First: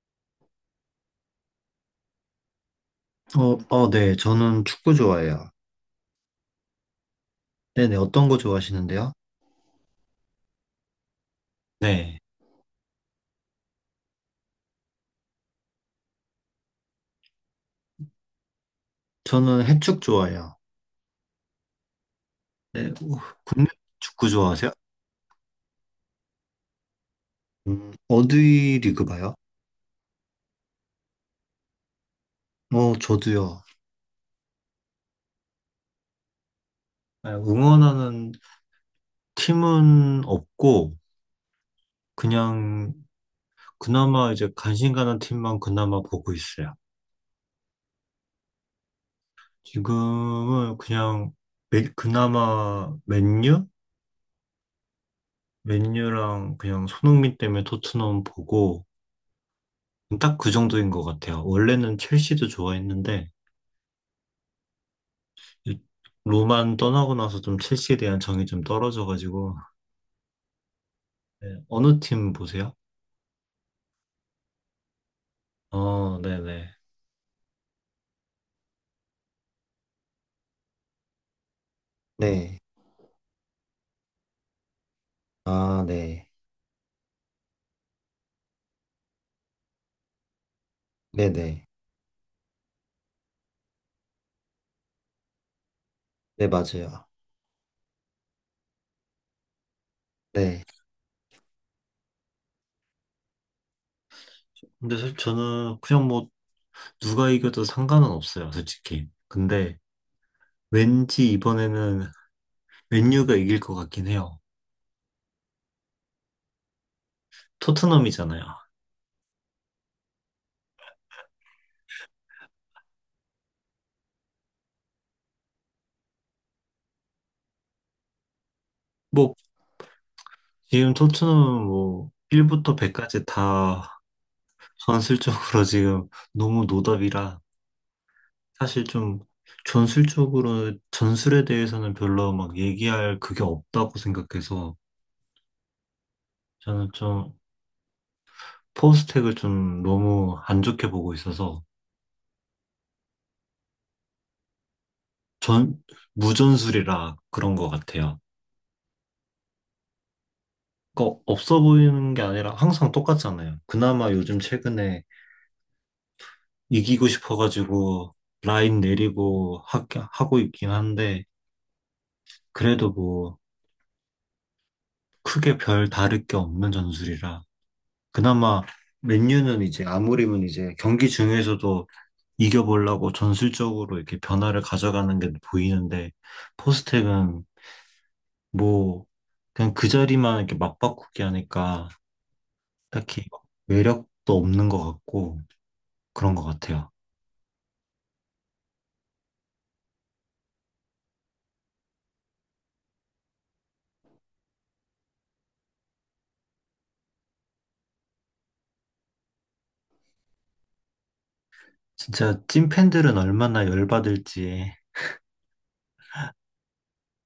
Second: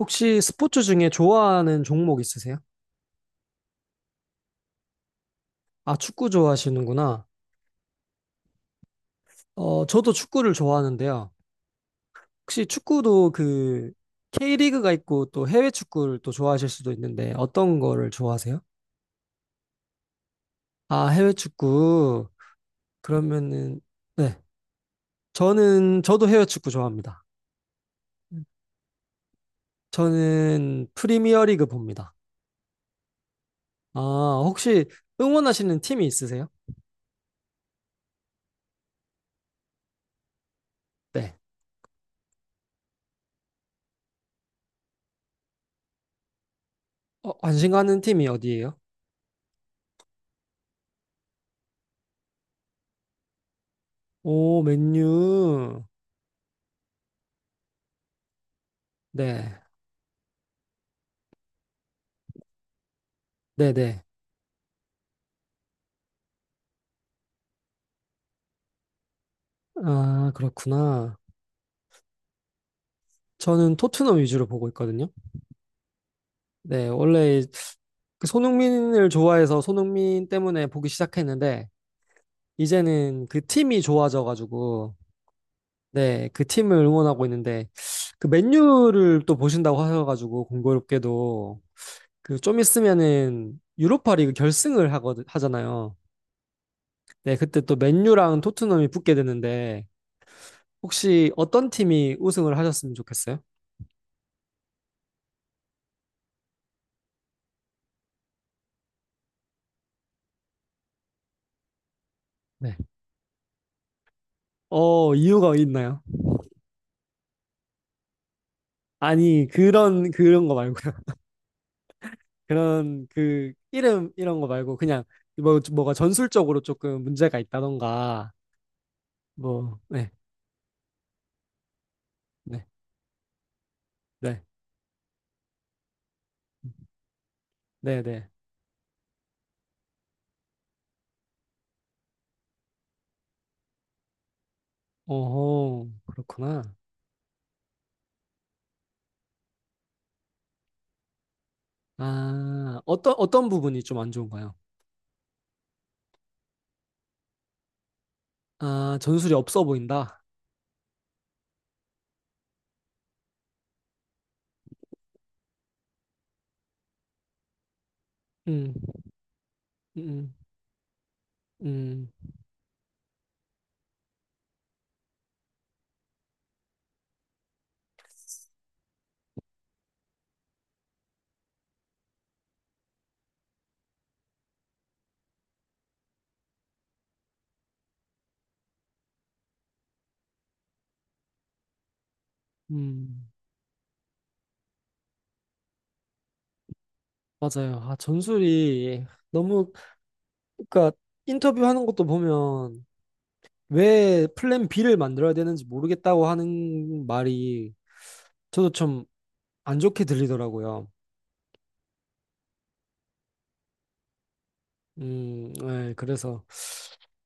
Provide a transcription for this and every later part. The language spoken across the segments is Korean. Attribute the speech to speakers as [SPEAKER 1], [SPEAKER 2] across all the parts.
[SPEAKER 1] 혹시 스포츠 중에 좋아하는 종목 있으세요?
[SPEAKER 2] 어, 어, 네. 저는 축구 좋아해요.
[SPEAKER 1] 아, 축구 좋아하시는구나.
[SPEAKER 2] 네네. 어떤 거 좋아하시는데요?
[SPEAKER 1] 저도 축구를 좋아하는데요.
[SPEAKER 2] 네.
[SPEAKER 1] 혹시 축구도 그 K리그가 있고 또 해외 축구를 또 좋아하실 수도 있는데 어떤 거를 좋아하세요?
[SPEAKER 2] 저는 해축 좋아해요.
[SPEAKER 1] 아, 해외 축구.
[SPEAKER 2] 네. 국내
[SPEAKER 1] 그러면은
[SPEAKER 2] 축구
[SPEAKER 1] 네.
[SPEAKER 2] 좋아하세요?
[SPEAKER 1] 저는 저도 해외 축구 좋아합니다.
[SPEAKER 2] 어디 리그 봐요?
[SPEAKER 1] 저는 프리미어리그 봅니다.
[SPEAKER 2] 어, 저도요.
[SPEAKER 1] 아, 혹시 응원하시는 팀이 있으세요?
[SPEAKER 2] 네, 응원하는 팀은 없고,
[SPEAKER 1] 네.
[SPEAKER 2] 그냥, 그나마 이제 관심 가는 팀만 그나마 보고 있어요.
[SPEAKER 1] 어, 관심 가는 팀이 어디예요?
[SPEAKER 2] 지금은 그냥, 그나마 맨유?
[SPEAKER 1] 오, 맨유.
[SPEAKER 2] 맨유랑 그냥 손흥민 때문에 토트넘 보고,
[SPEAKER 1] 네.
[SPEAKER 2] 딱 그 정도인 것 같아요. 원래는 첼시도 좋아했는데
[SPEAKER 1] 네네.
[SPEAKER 2] 이 로만 떠나고 나서 좀 첼시에 대한 정이 좀 떨어져가지고.
[SPEAKER 1] 아, 그렇구나.
[SPEAKER 2] 네, 어느 팀 보세요?
[SPEAKER 1] 저는 토트넘 위주로 보고 있거든요.
[SPEAKER 2] 어, 네네.
[SPEAKER 1] 네, 원래 그 손흥민을 좋아해서 손흥민 때문에 보기 시작했는데,
[SPEAKER 2] 네.
[SPEAKER 1] 이제는 그 팀이 좋아져가지고,
[SPEAKER 2] 아,
[SPEAKER 1] 네,
[SPEAKER 2] 네.
[SPEAKER 1] 그 팀을 응원하고 있는데, 그 맨유를 또 보신다고 하셔가지고, 공교롭게도,
[SPEAKER 2] 네네.
[SPEAKER 1] 그 좀 있으면은 유로파리그 결승을 하거든, 하잖아요.
[SPEAKER 2] 네, 맞아요.
[SPEAKER 1] 네, 그때 또 맨유랑 토트넘이 붙게 되는데,
[SPEAKER 2] 네.
[SPEAKER 1] 혹시 어떤 팀이 우승을 하셨으면 좋겠어요?
[SPEAKER 2] 근데 사실 저는 그냥 뭐 누가 이겨도 상관은 없어요, 솔직히. 근데 왠지 이번에는
[SPEAKER 1] 네.
[SPEAKER 2] 맨유가 이길 것 같긴 해요.
[SPEAKER 1] 어, 이유가 있나요?
[SPEAKER 2] 토트넘이잖아요.
[SPEAKER 1] 아니 그런 거 말고요. 그런 그 이름 이런 거 말고 그냥 뭐 뭐가 전술적으로 조금 문제가 있다던가
[SPEAKER 2] 뭐
[SPEAKER 1] 뭐 네.
[SPEAKER 2] 지금 토트넘은 뭐
[SPEAKER 1] 네.
[SPEAKER 2] 1부터 100까지 다
[SPEAKER 1] 네.
[SPEAKER 2] 전술적으로 지금 너무 노답이라.
[SPEAKER 1] 네, 네.
[SPEAKER 2] 사실 좀 전술적으로 전술에 대해서는 별로 막 얘기할 그게 없다고 생각해서
[SPEAKER 1] 어허. 그렇구나.
[SPEAKER 2] 저는 좀 포스텍을 좀 너무 안 좋게 보고 있어서.
[SPEAKER 1] 아, 어떤 부분이 좀 안 좋은가요?
[SPEAKER 2] 전 무전술이라 그런 것 같아요.
[SPEAKER 1] 아, 전술이 없어 보인다.
[SPEAKER 2] 그 없어 보이는 게 아니라 항상 똑같잖아요. 그나마 요즘 최근에 이기고 싶어가지고
[SPEAKER 1] 음.
[SPEAKER 2] 라인 내리고
[SPEAKER 1] 음.
[SPEAKER 2] 하고 있긴 한데
[SPEAKER 1] 음.
[SPEAKER 2] 그래도 뭐 크게 별 다를 게 없는 전술이라. 그나마 맨유는 이제 아무리면 이제 경기 중에서도 이겨보려고 전술적으로 이렇게 변화를 가져가는 게 보이는데, 포스텍은 뭐 그냥 그 자리만 이렇게 맞바꾸기 하니까
[SPEAKER 1] 음.
[SPEAKER 2] 딱히
[SPEAKER 1] 음.
[SPEAKER 2] 매력도 없는 것 같고 그런 것 같아요.
[SPEAKER 1] 맞아요. 아, 전술이 너무 그러니까 인터뷰하는 것도 보면 왜 플랜 B를 만들어야 되는지 모르겠다고 하는 말이 저도 좀 안 좋게 들리더라고요.
[SPEAKER 2] 진짜 찐팬들은 얼마나 열받을지.
[SPEAKER 1] 네 그래서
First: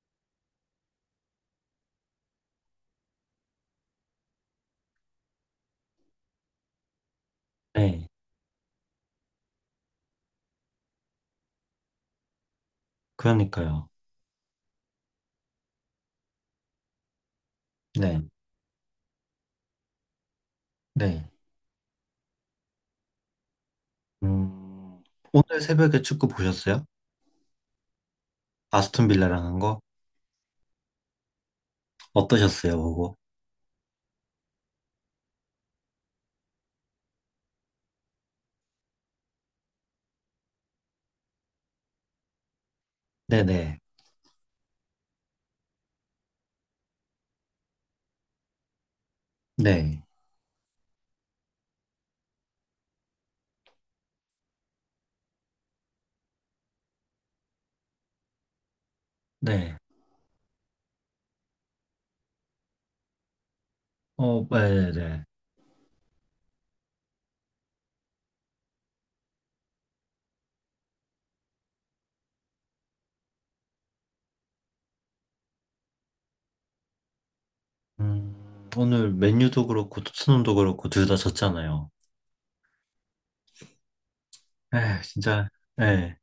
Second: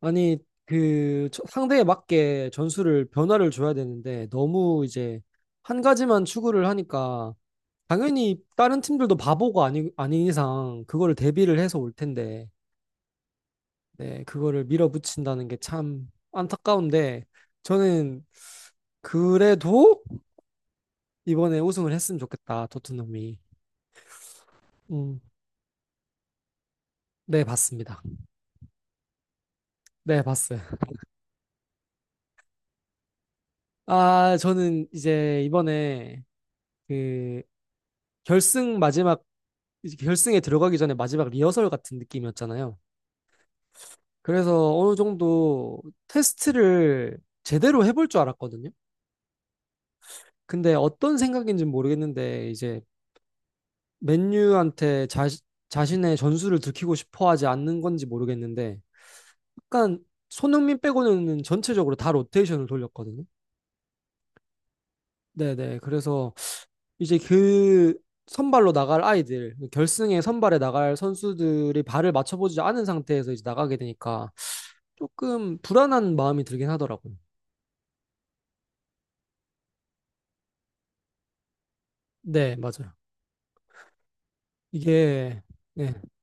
[SPEAKER 1] 아니 상대에 맞게 전술을 변화를 줘야 되는데 너무 이제 한 가지만 추구를 하니까
[SPEAKER 2] 네,
[SPEAKER 1] 당연히 다른 팀들도 바보가 아니 아닌 이상 그거를 대비를 해서 올 텐데
[SPEAKER 2] 그러니까요.
[SPEAKER 1] 네, 그거를 밀어붙인다는 게 참 안타까운데
[SPEAKER 2] 네,
[SPEAKER 1] 저는 그래도
[SPEAKER 2] 네.
[SPEAKER 1] 이번에 우승을 했으면 좋겠다, 토트넘이.
[SPEAKER 2] 음,
[SPEAKER 1] 음,
[SPEAKER 2] 오늘 새벽에 축구 보셨어요?
[SPEAKER 1] 네, 봤습니다.
[SPEAKER 2] 아스톤 빌라랑 한 거?
[SPEAKER 1] 네, 봤어요.
[SPEAKER 2] 어떠셨어요, 보고?
[SPEAKER 1] 아, 저는 이제 이번에 그 결승 마지막 이제 결승에 들어가기 전에 마지막 리허설 같은 느낌이었잖아요.
[SPEAKER 2] 네네.
[SPEAKER 1] 그래서 어느 정도 테스트를 제대로 해볼 줄 알았거든요.
[SPEAKER 2] 네.
[SPEAKER 1] 근데 어떤 생각인지는 모르겠는데 이제 맨유한테 자신의 전술을 들키고 싶어 하지 않는 건지 모르겠는데
[SPEAKER 2] 네.
[SPEAKER 1] 약간 손흥민 빼고는 전체적으로 다 로테이션을 돌렸거든요.
[SPEAKER 2] 어, 네네.
[SPEAKER 1] 네네. 그래서 이제 그 선발로 나갈 아이들, 결승에 선발에 나갈 선수들이 발을 맞춰보지 않은 상태에서 이제 나가게 되니까 조금 불안한 마음이 들긴 하더라고요.
[SPEAKER 2] 오늘 맨유도 그렇고 토트넘도 그렇고 둘 다 졌잖아요.
[SPEAKER 1] 네, 맞아요.
[SPEAKER 2] 에,
[SPEAKER 1] 이게
[SPEAKER 2] 진짜.
[SPEAKER 1] 네.
[SPEAKER 2] 예.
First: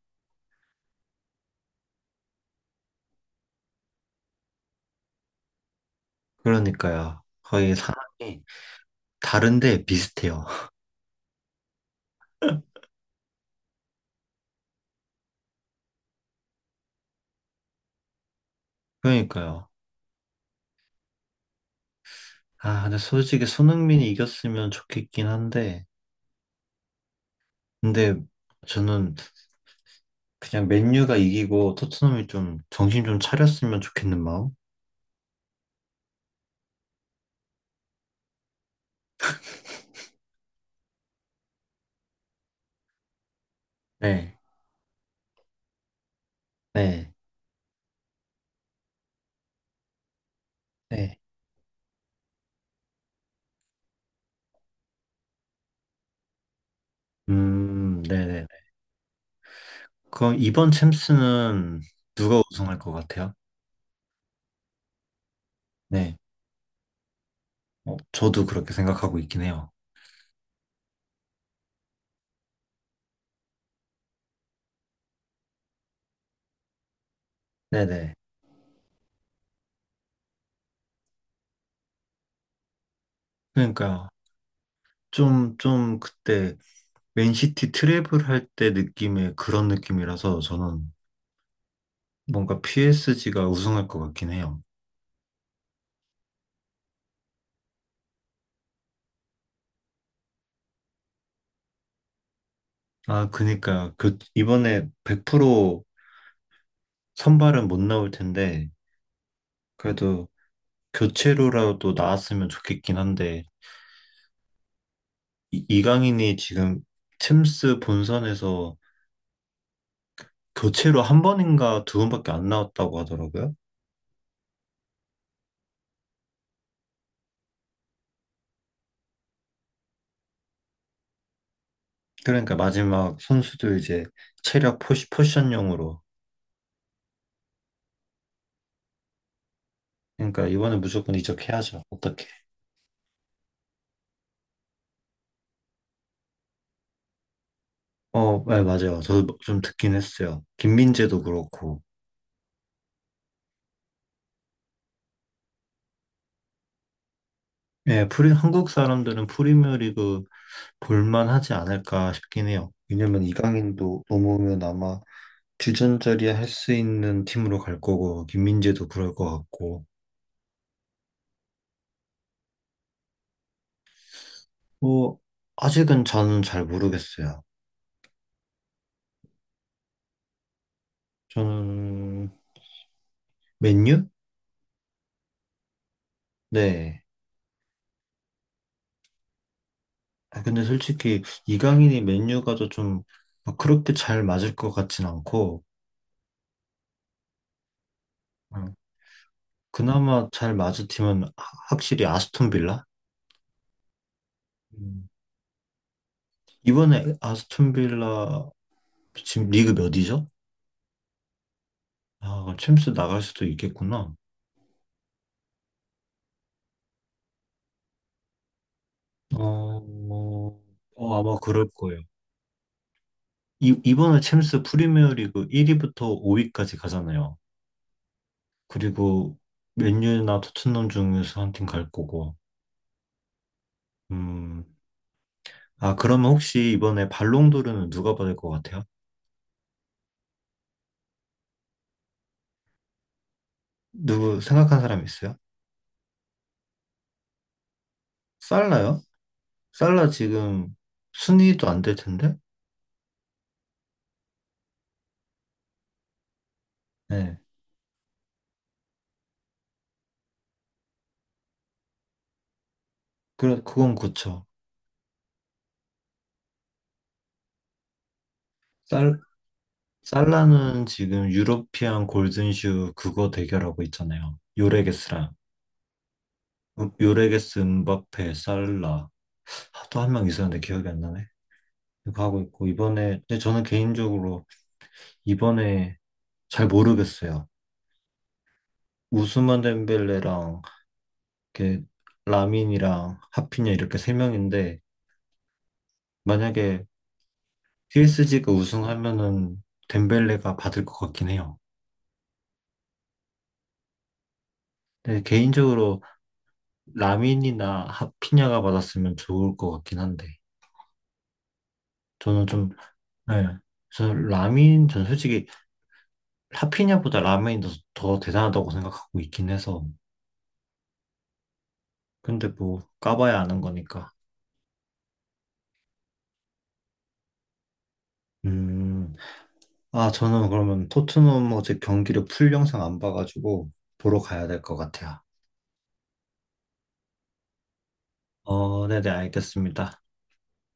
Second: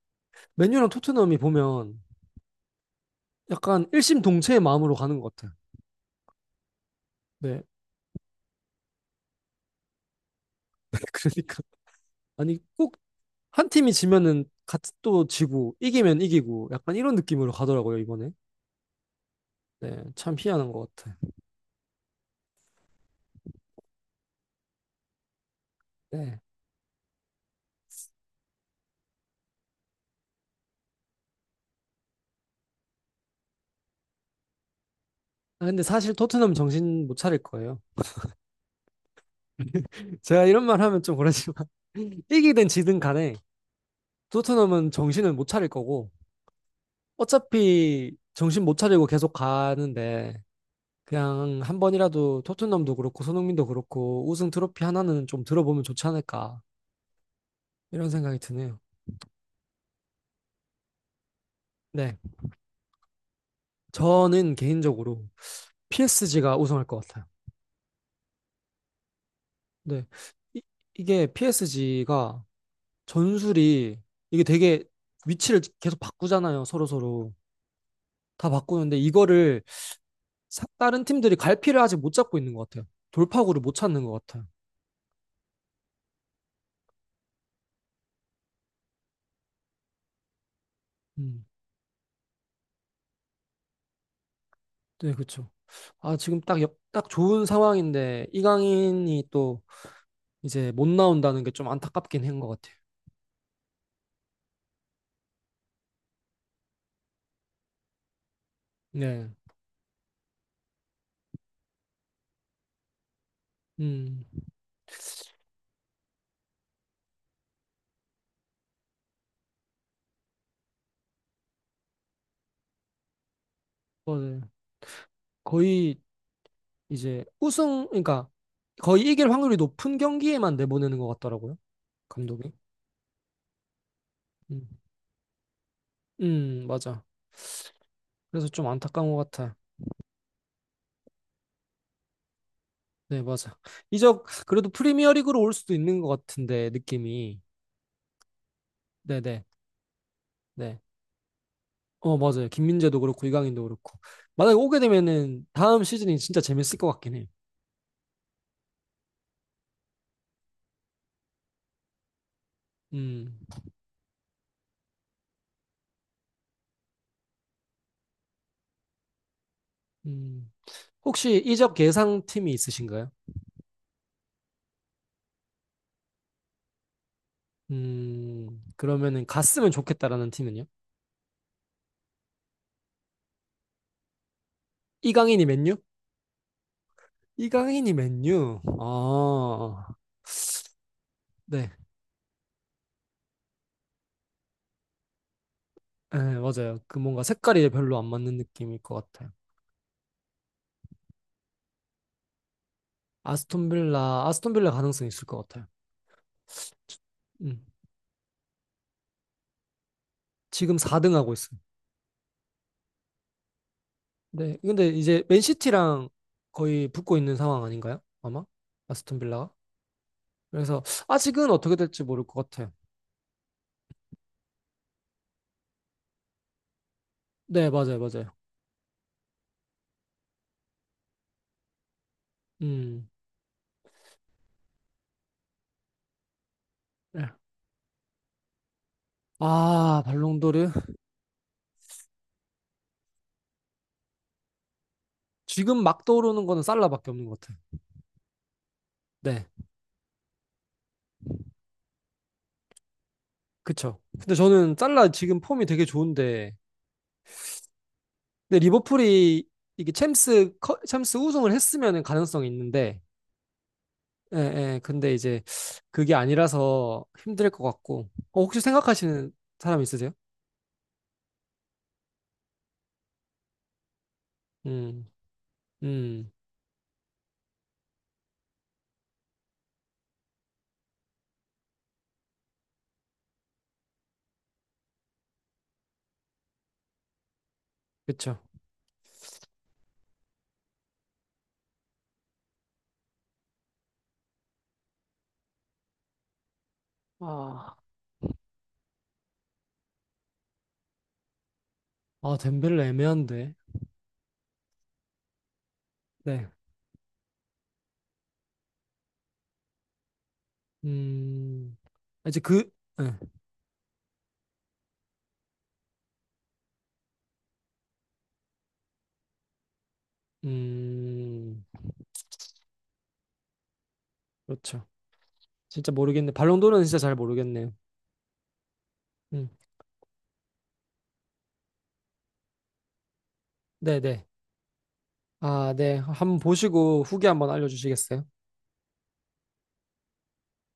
[SPEAKER 1] 맨유랑 토트넘이 보면 약간 일심동체의 마음으로 가는 것 같아요.
[SPEAKER 2] 그러니까요.
[SPEAKER 1] 네,
[SPEAKER 2] 거의 상황이 다른데 비슷해요.
[SPEAKER 1] 그러니까 아니 꼭 한 팀이 지면은 같이 또 지고 이기면 이기고 약간 이런 느낌으로 가더라고요 이번에.
[SPEAKER 2] 그러니까요.
[SPEAKER 1] 네, 참 희한한 것 같아요.
[SPEAKER 2] 아, 근데 솔직히 손흥민이 이겼으면 좋겠긴 한데,
[SPEAKER 1] 네.
[SPEAKER 2] 근데 저는 그냥 맨유가 이기고 토트넘이 좀 정신 좀 차렸으면 좋겠는 마음?
[SPEAKER 1] 아, 근데 사실 토트넘 정신 못 차릴 거예요. 제가 이런 말 하면 좀 그렇지만 이기든 지든 간에
[SPEAKER 2] 네,
[SPEAKER 1] 토트넘은 정신을 못 차릴 거고
[SPEAKER 2] 네,
[SPEAKER 1] 어차피 정신 못 차리고 계속 가는데
[SPEAKER 2] 네.
[SPEAKER 1] 그냥 한 번이라도 토트넘도 그렇고 손흥민도 그렇고 우승 트로피 하나는 좀 들어보면 좋지 않을까 이런 생각이
[SPEAKER 2] 네네네.
[SPEAKER 1] 드네요.
[SPEAKER 2] 그럼 이번 챔스는
[SPEAKER 1] 네,
[SPEAKER 2] 누가 우승할 것 같아요?
[SPEAKER 1] 저는 개인적으로
[SPEAKER 2] 네.
[SPEAKER 1] PSG가 우승할 것 같아요.
[SPEAKER 2] 어, 저도 그렇게 생각하고 있긴 해요.
[SPEAKER 1] 네, 이, 이게 PSG가 전술이 이게 되게 위치를 계속 바꾸잖아요. 서로 서로
[SPEAKER 2] 네네.
[SPEAKER 1] 다 바꾸는데 이거를 다른 팀들이 갈피를 아직 못 잡고 있는 것 같아요. 돌파구를 못 찾는
[SPEAKER 2] 그러니까
[SPEAKER 1] 것 같아요.
[SPEAKER 2] 좀 그때 맨시티 트래블 할 때 느낌의 그런 느낌이라서 저는
[SPEAKER 1] 음,
[SPEAKER 2] 뭔가 PSG가 우승할 것 같긴 해요.
[SPEAKER 1] 네, 그렇죠. 아, 지금 딱, 딱 좋은 상황인데 이강인이 또 이제 못 나온다는 게 좀 안타깝긴 한 것 같아요.
[SPEAKER 2] 아, 그니까 이번에 100% 선발은 못 나올 텐데
[SPEAKER 1] 네,
[SPEAKER 2] 그래도 교체로라도 나왔으면 좋겠긴 한데.
[SPEAKER 1] 음,
[SPEAKER 2] 이강인이 지금 챔스 본선에서 교체로 한 번인가 두 번밖에 안 나왔다고 하더라고요.
[SPEAKER 1] 어, 네. 거의 이제 우승, 그러니까 거의 이길 확률이 높은 경기에만 내보내는 것 같더라고요, 감독이.
[SPEAKER 2] 그러니까 마지막 선수도 이제
[SPEAKER 1] 음,
[SPEAKER 2] 체력 포지션용으로.
[SPEAKER 1] 맞아. 그래서 좀 안타까운 것 같아요.
[SPEAKER 2] 그러니까 이번에 무조건 이적해야죠. 어떻게?
[SPEAKER 1] 네, 맞아. 이적 그래도 프리미어리그로 올 수도 있는 것 같은데 느낌이.
[SPEAKER 2] 어, 네, 맞아요.
[SPEAKER 1] 네,
[SPEAKER 2] 저도 뭐
[SPEAKER 1] 네,
[SPEAKER 2] 좀 듣긴 했어요.
[SPEAKER 1] 네.
[SPEAKER 2] 김민재도 그렇고.
[SPEAKER 1] 어, 맞아요. 김민재도 그렇고, 이강인도 그렇고. 만약에 오게 되면은 다음 시즌이 진짜 재밌을 것 같긴 해요.
[SPEAKER 2] 예, 프리, 한국 사람들은 프리미어리그 볼만하지 않을까 싶긴 해요. 왜냐면
[SPEAKER 1] 음,
[SPEAKER 2] 이강인도 넘어오면 아마 주전자리에 할 수 있는 팀으로 갈 거고, 김민재도 그럴 것 같고.
[SPEAKER 1] 음. 혹시 이적 예상팀이 있으신가요?
[SPEAKER 2] 뭐, 아직은 저는 잘 모르겠어요.
[SPEAKER 1] 음, 그러면은 갔으면 좋겠다라는 팀은요?
[SPEAKER 2] 저는 맨유?
[SPEAKER 1] 이강인이 맨유?
[SPEAKER 2] 네.
[SPEAKER 1] 이강인이 맨유? 아,
[SPEAKER 2] 아, 근데 솔직히
[SPEAKER 1] 네.
[SPEAKER 2] 이강인이 맨유 가도 좀막 그렇게 잘 맞을 것 같진 않고.
[SPEAKER 1] 네, 맞아요. 그 뭔가 색깔이 별로 안 맞는
[SPEAKER 2] 어,
[SPEAKER 1] 느낌일 것 같아요.
[SPEAKER 2] 그나마 잘 맞을 팀은 확실히 아스톤 빌라?
[SPEAKER 1] 아스톤빌라, 아스톤빌라 가능성이
[SPEAKER 2] 음.
[SPEAKER 1] 있을 것 같아요.
[SPEAKER 2] 이번에
[SPEAKER 1] 음,
[SPEAKER 2] 아스톤 빌라 지금 리그 몇이죠?
[SPEAKER 1] 지금 4등 하고 있어요.
[SPEAKER 2] 아, 챔스 나갈 수도 있겠구나.
[SPEAKER 1] 네. 근데 이제 맨시티랑 거의 붙고 있는 상황 아닌가요? 아마? 아스톤 빌라가?
[SPEAKER 2] 어, 뭐,
[SPEAKER 1] 그래서
[SPEAKER 2] 어, 아마
[SPEAKER 1] 아직은
[SPEAKER 2] 그럴
[SPEAKER 1] 어떻게
[SPEAKER 2] 거예요.
[SPEAKER 1] 될지 모를 것 같아요.
[SPEAKER 2] 이번에 챔스 프리미어 리그 1위부터 5위까지 가잖아요.
[SPEAKER 1] 네, 맞아요, 맞아요.
[SPEAKER 2] 그리고 맨유나 토트넘 중에서 한 팀 갈 거고.
[SPEAKER 1] 음.
[SPEAKER 2] 음, 아, 그러면 혹시 이번에
[SPEAKER 1] 네.
[SPEAKER 2] 발롱도르는 누가 받을 것 같아요?
[SPEAKER 1] 아, 발롱도르.
[SPEAKER 2] 누구 생각한 사람 있어요?
[SPEAKER 1] 지금 막 떠오르는 거는 살라밖에 없는 것 같아요.
[SPEAKER 2] 살라요?
[SPEAKER 1] 네.
[SPEAKER 2] 살라 지금 순위도 안 될 텐데?
[SPEAKER 1] 그쵸. 근데 저는 살라 지금 폼이 되게 좋은데,
[SPEAKER 2] 네.
[SPEAKER 1] 근데 리버풀이 이게 챔스 우승을 했으면 가능성이 있는데,
[SPEAKER 2] 그래, 그건
[SPEAKER 1] 예,
[SPEAKER 2] 그쵸.
[SPEAKER 1] 예. 근데 이제 그게 아니라서 힘들 것 같고, 어, 혹시
[SPEAKER 2] 살,
[SPEAKER 1] 생각하시는 사람 있으세요?
[SPEAKER 2] 살라는 지금 유러피안 골든슈 그거 대결하고 있잖아요.
[SPEAKER 1] 음.
[SPEAKER 2] 요레게스랑.
[SPEAKER 1] 음.
[SPEAKER 2] 요레게스, 음바페, 살라. 또 한 명 있었는데 기억이 안 나네. 이거 하고 있고, 이번에, 근데 저는 개인적으로 이번에 잘 모르겠어요.
[SPEAKER 1] 그쵸.
[SPEAKER 2] 우스만 덴벨레랑 이렇게 라민이랑 하피냐 이렇게 세 명인데 만약에
[SPEAKER 1] 아,
[SPEAKER 2] PSG가 우승하면은 덴벨레가 받을 것 같긴 해요.
[SPEAKER 1] 아, 덴벨레 애매한데.
[SPEAKER 2] 근데 개인적으로
[SPEAKER 1] 네.
[SPEAKER 2] 라민이나 하피냐가 받았으면 좋을 것 같긴 한데.
[SPEAKER 1] 음, 아, 이제
[SPEAKER 2] 저는
[SPEAKER 1] 그,
[SPEAKER 2] 좀.
[SPEAKER 1] 네.
[SPEAKER 2] 네. 저 라민 전 솔직히 하피냐보다 라민이 더 대단하다고 생각하고 있긴 해서.
[SPEAKER 1] 음,
[SPEAKER 2] 근데 뭐 까봐야 아는 거니까.
[SPEAKER 1] 그렇죠. 진짜 모르겠네. 발롱도르는 진짜 잘 모르겠네요.
[SPEAKER 2] 음,
[SPEAKER 1] 음,
[SPEAKER 2] 아, 저는 그러면 토트넘 어제 경기를 풀 영상 안 봐가지고 보러
[SPEAKER 1] 네네.
[SPEAKER 2] 가야 될 것 같아요.
[SPEAKER 1] 아, 네. 한번 보시고 후기 한번 알려주시겠어요?
[SPEAKER 2] 어, 네네, 알겠습니다.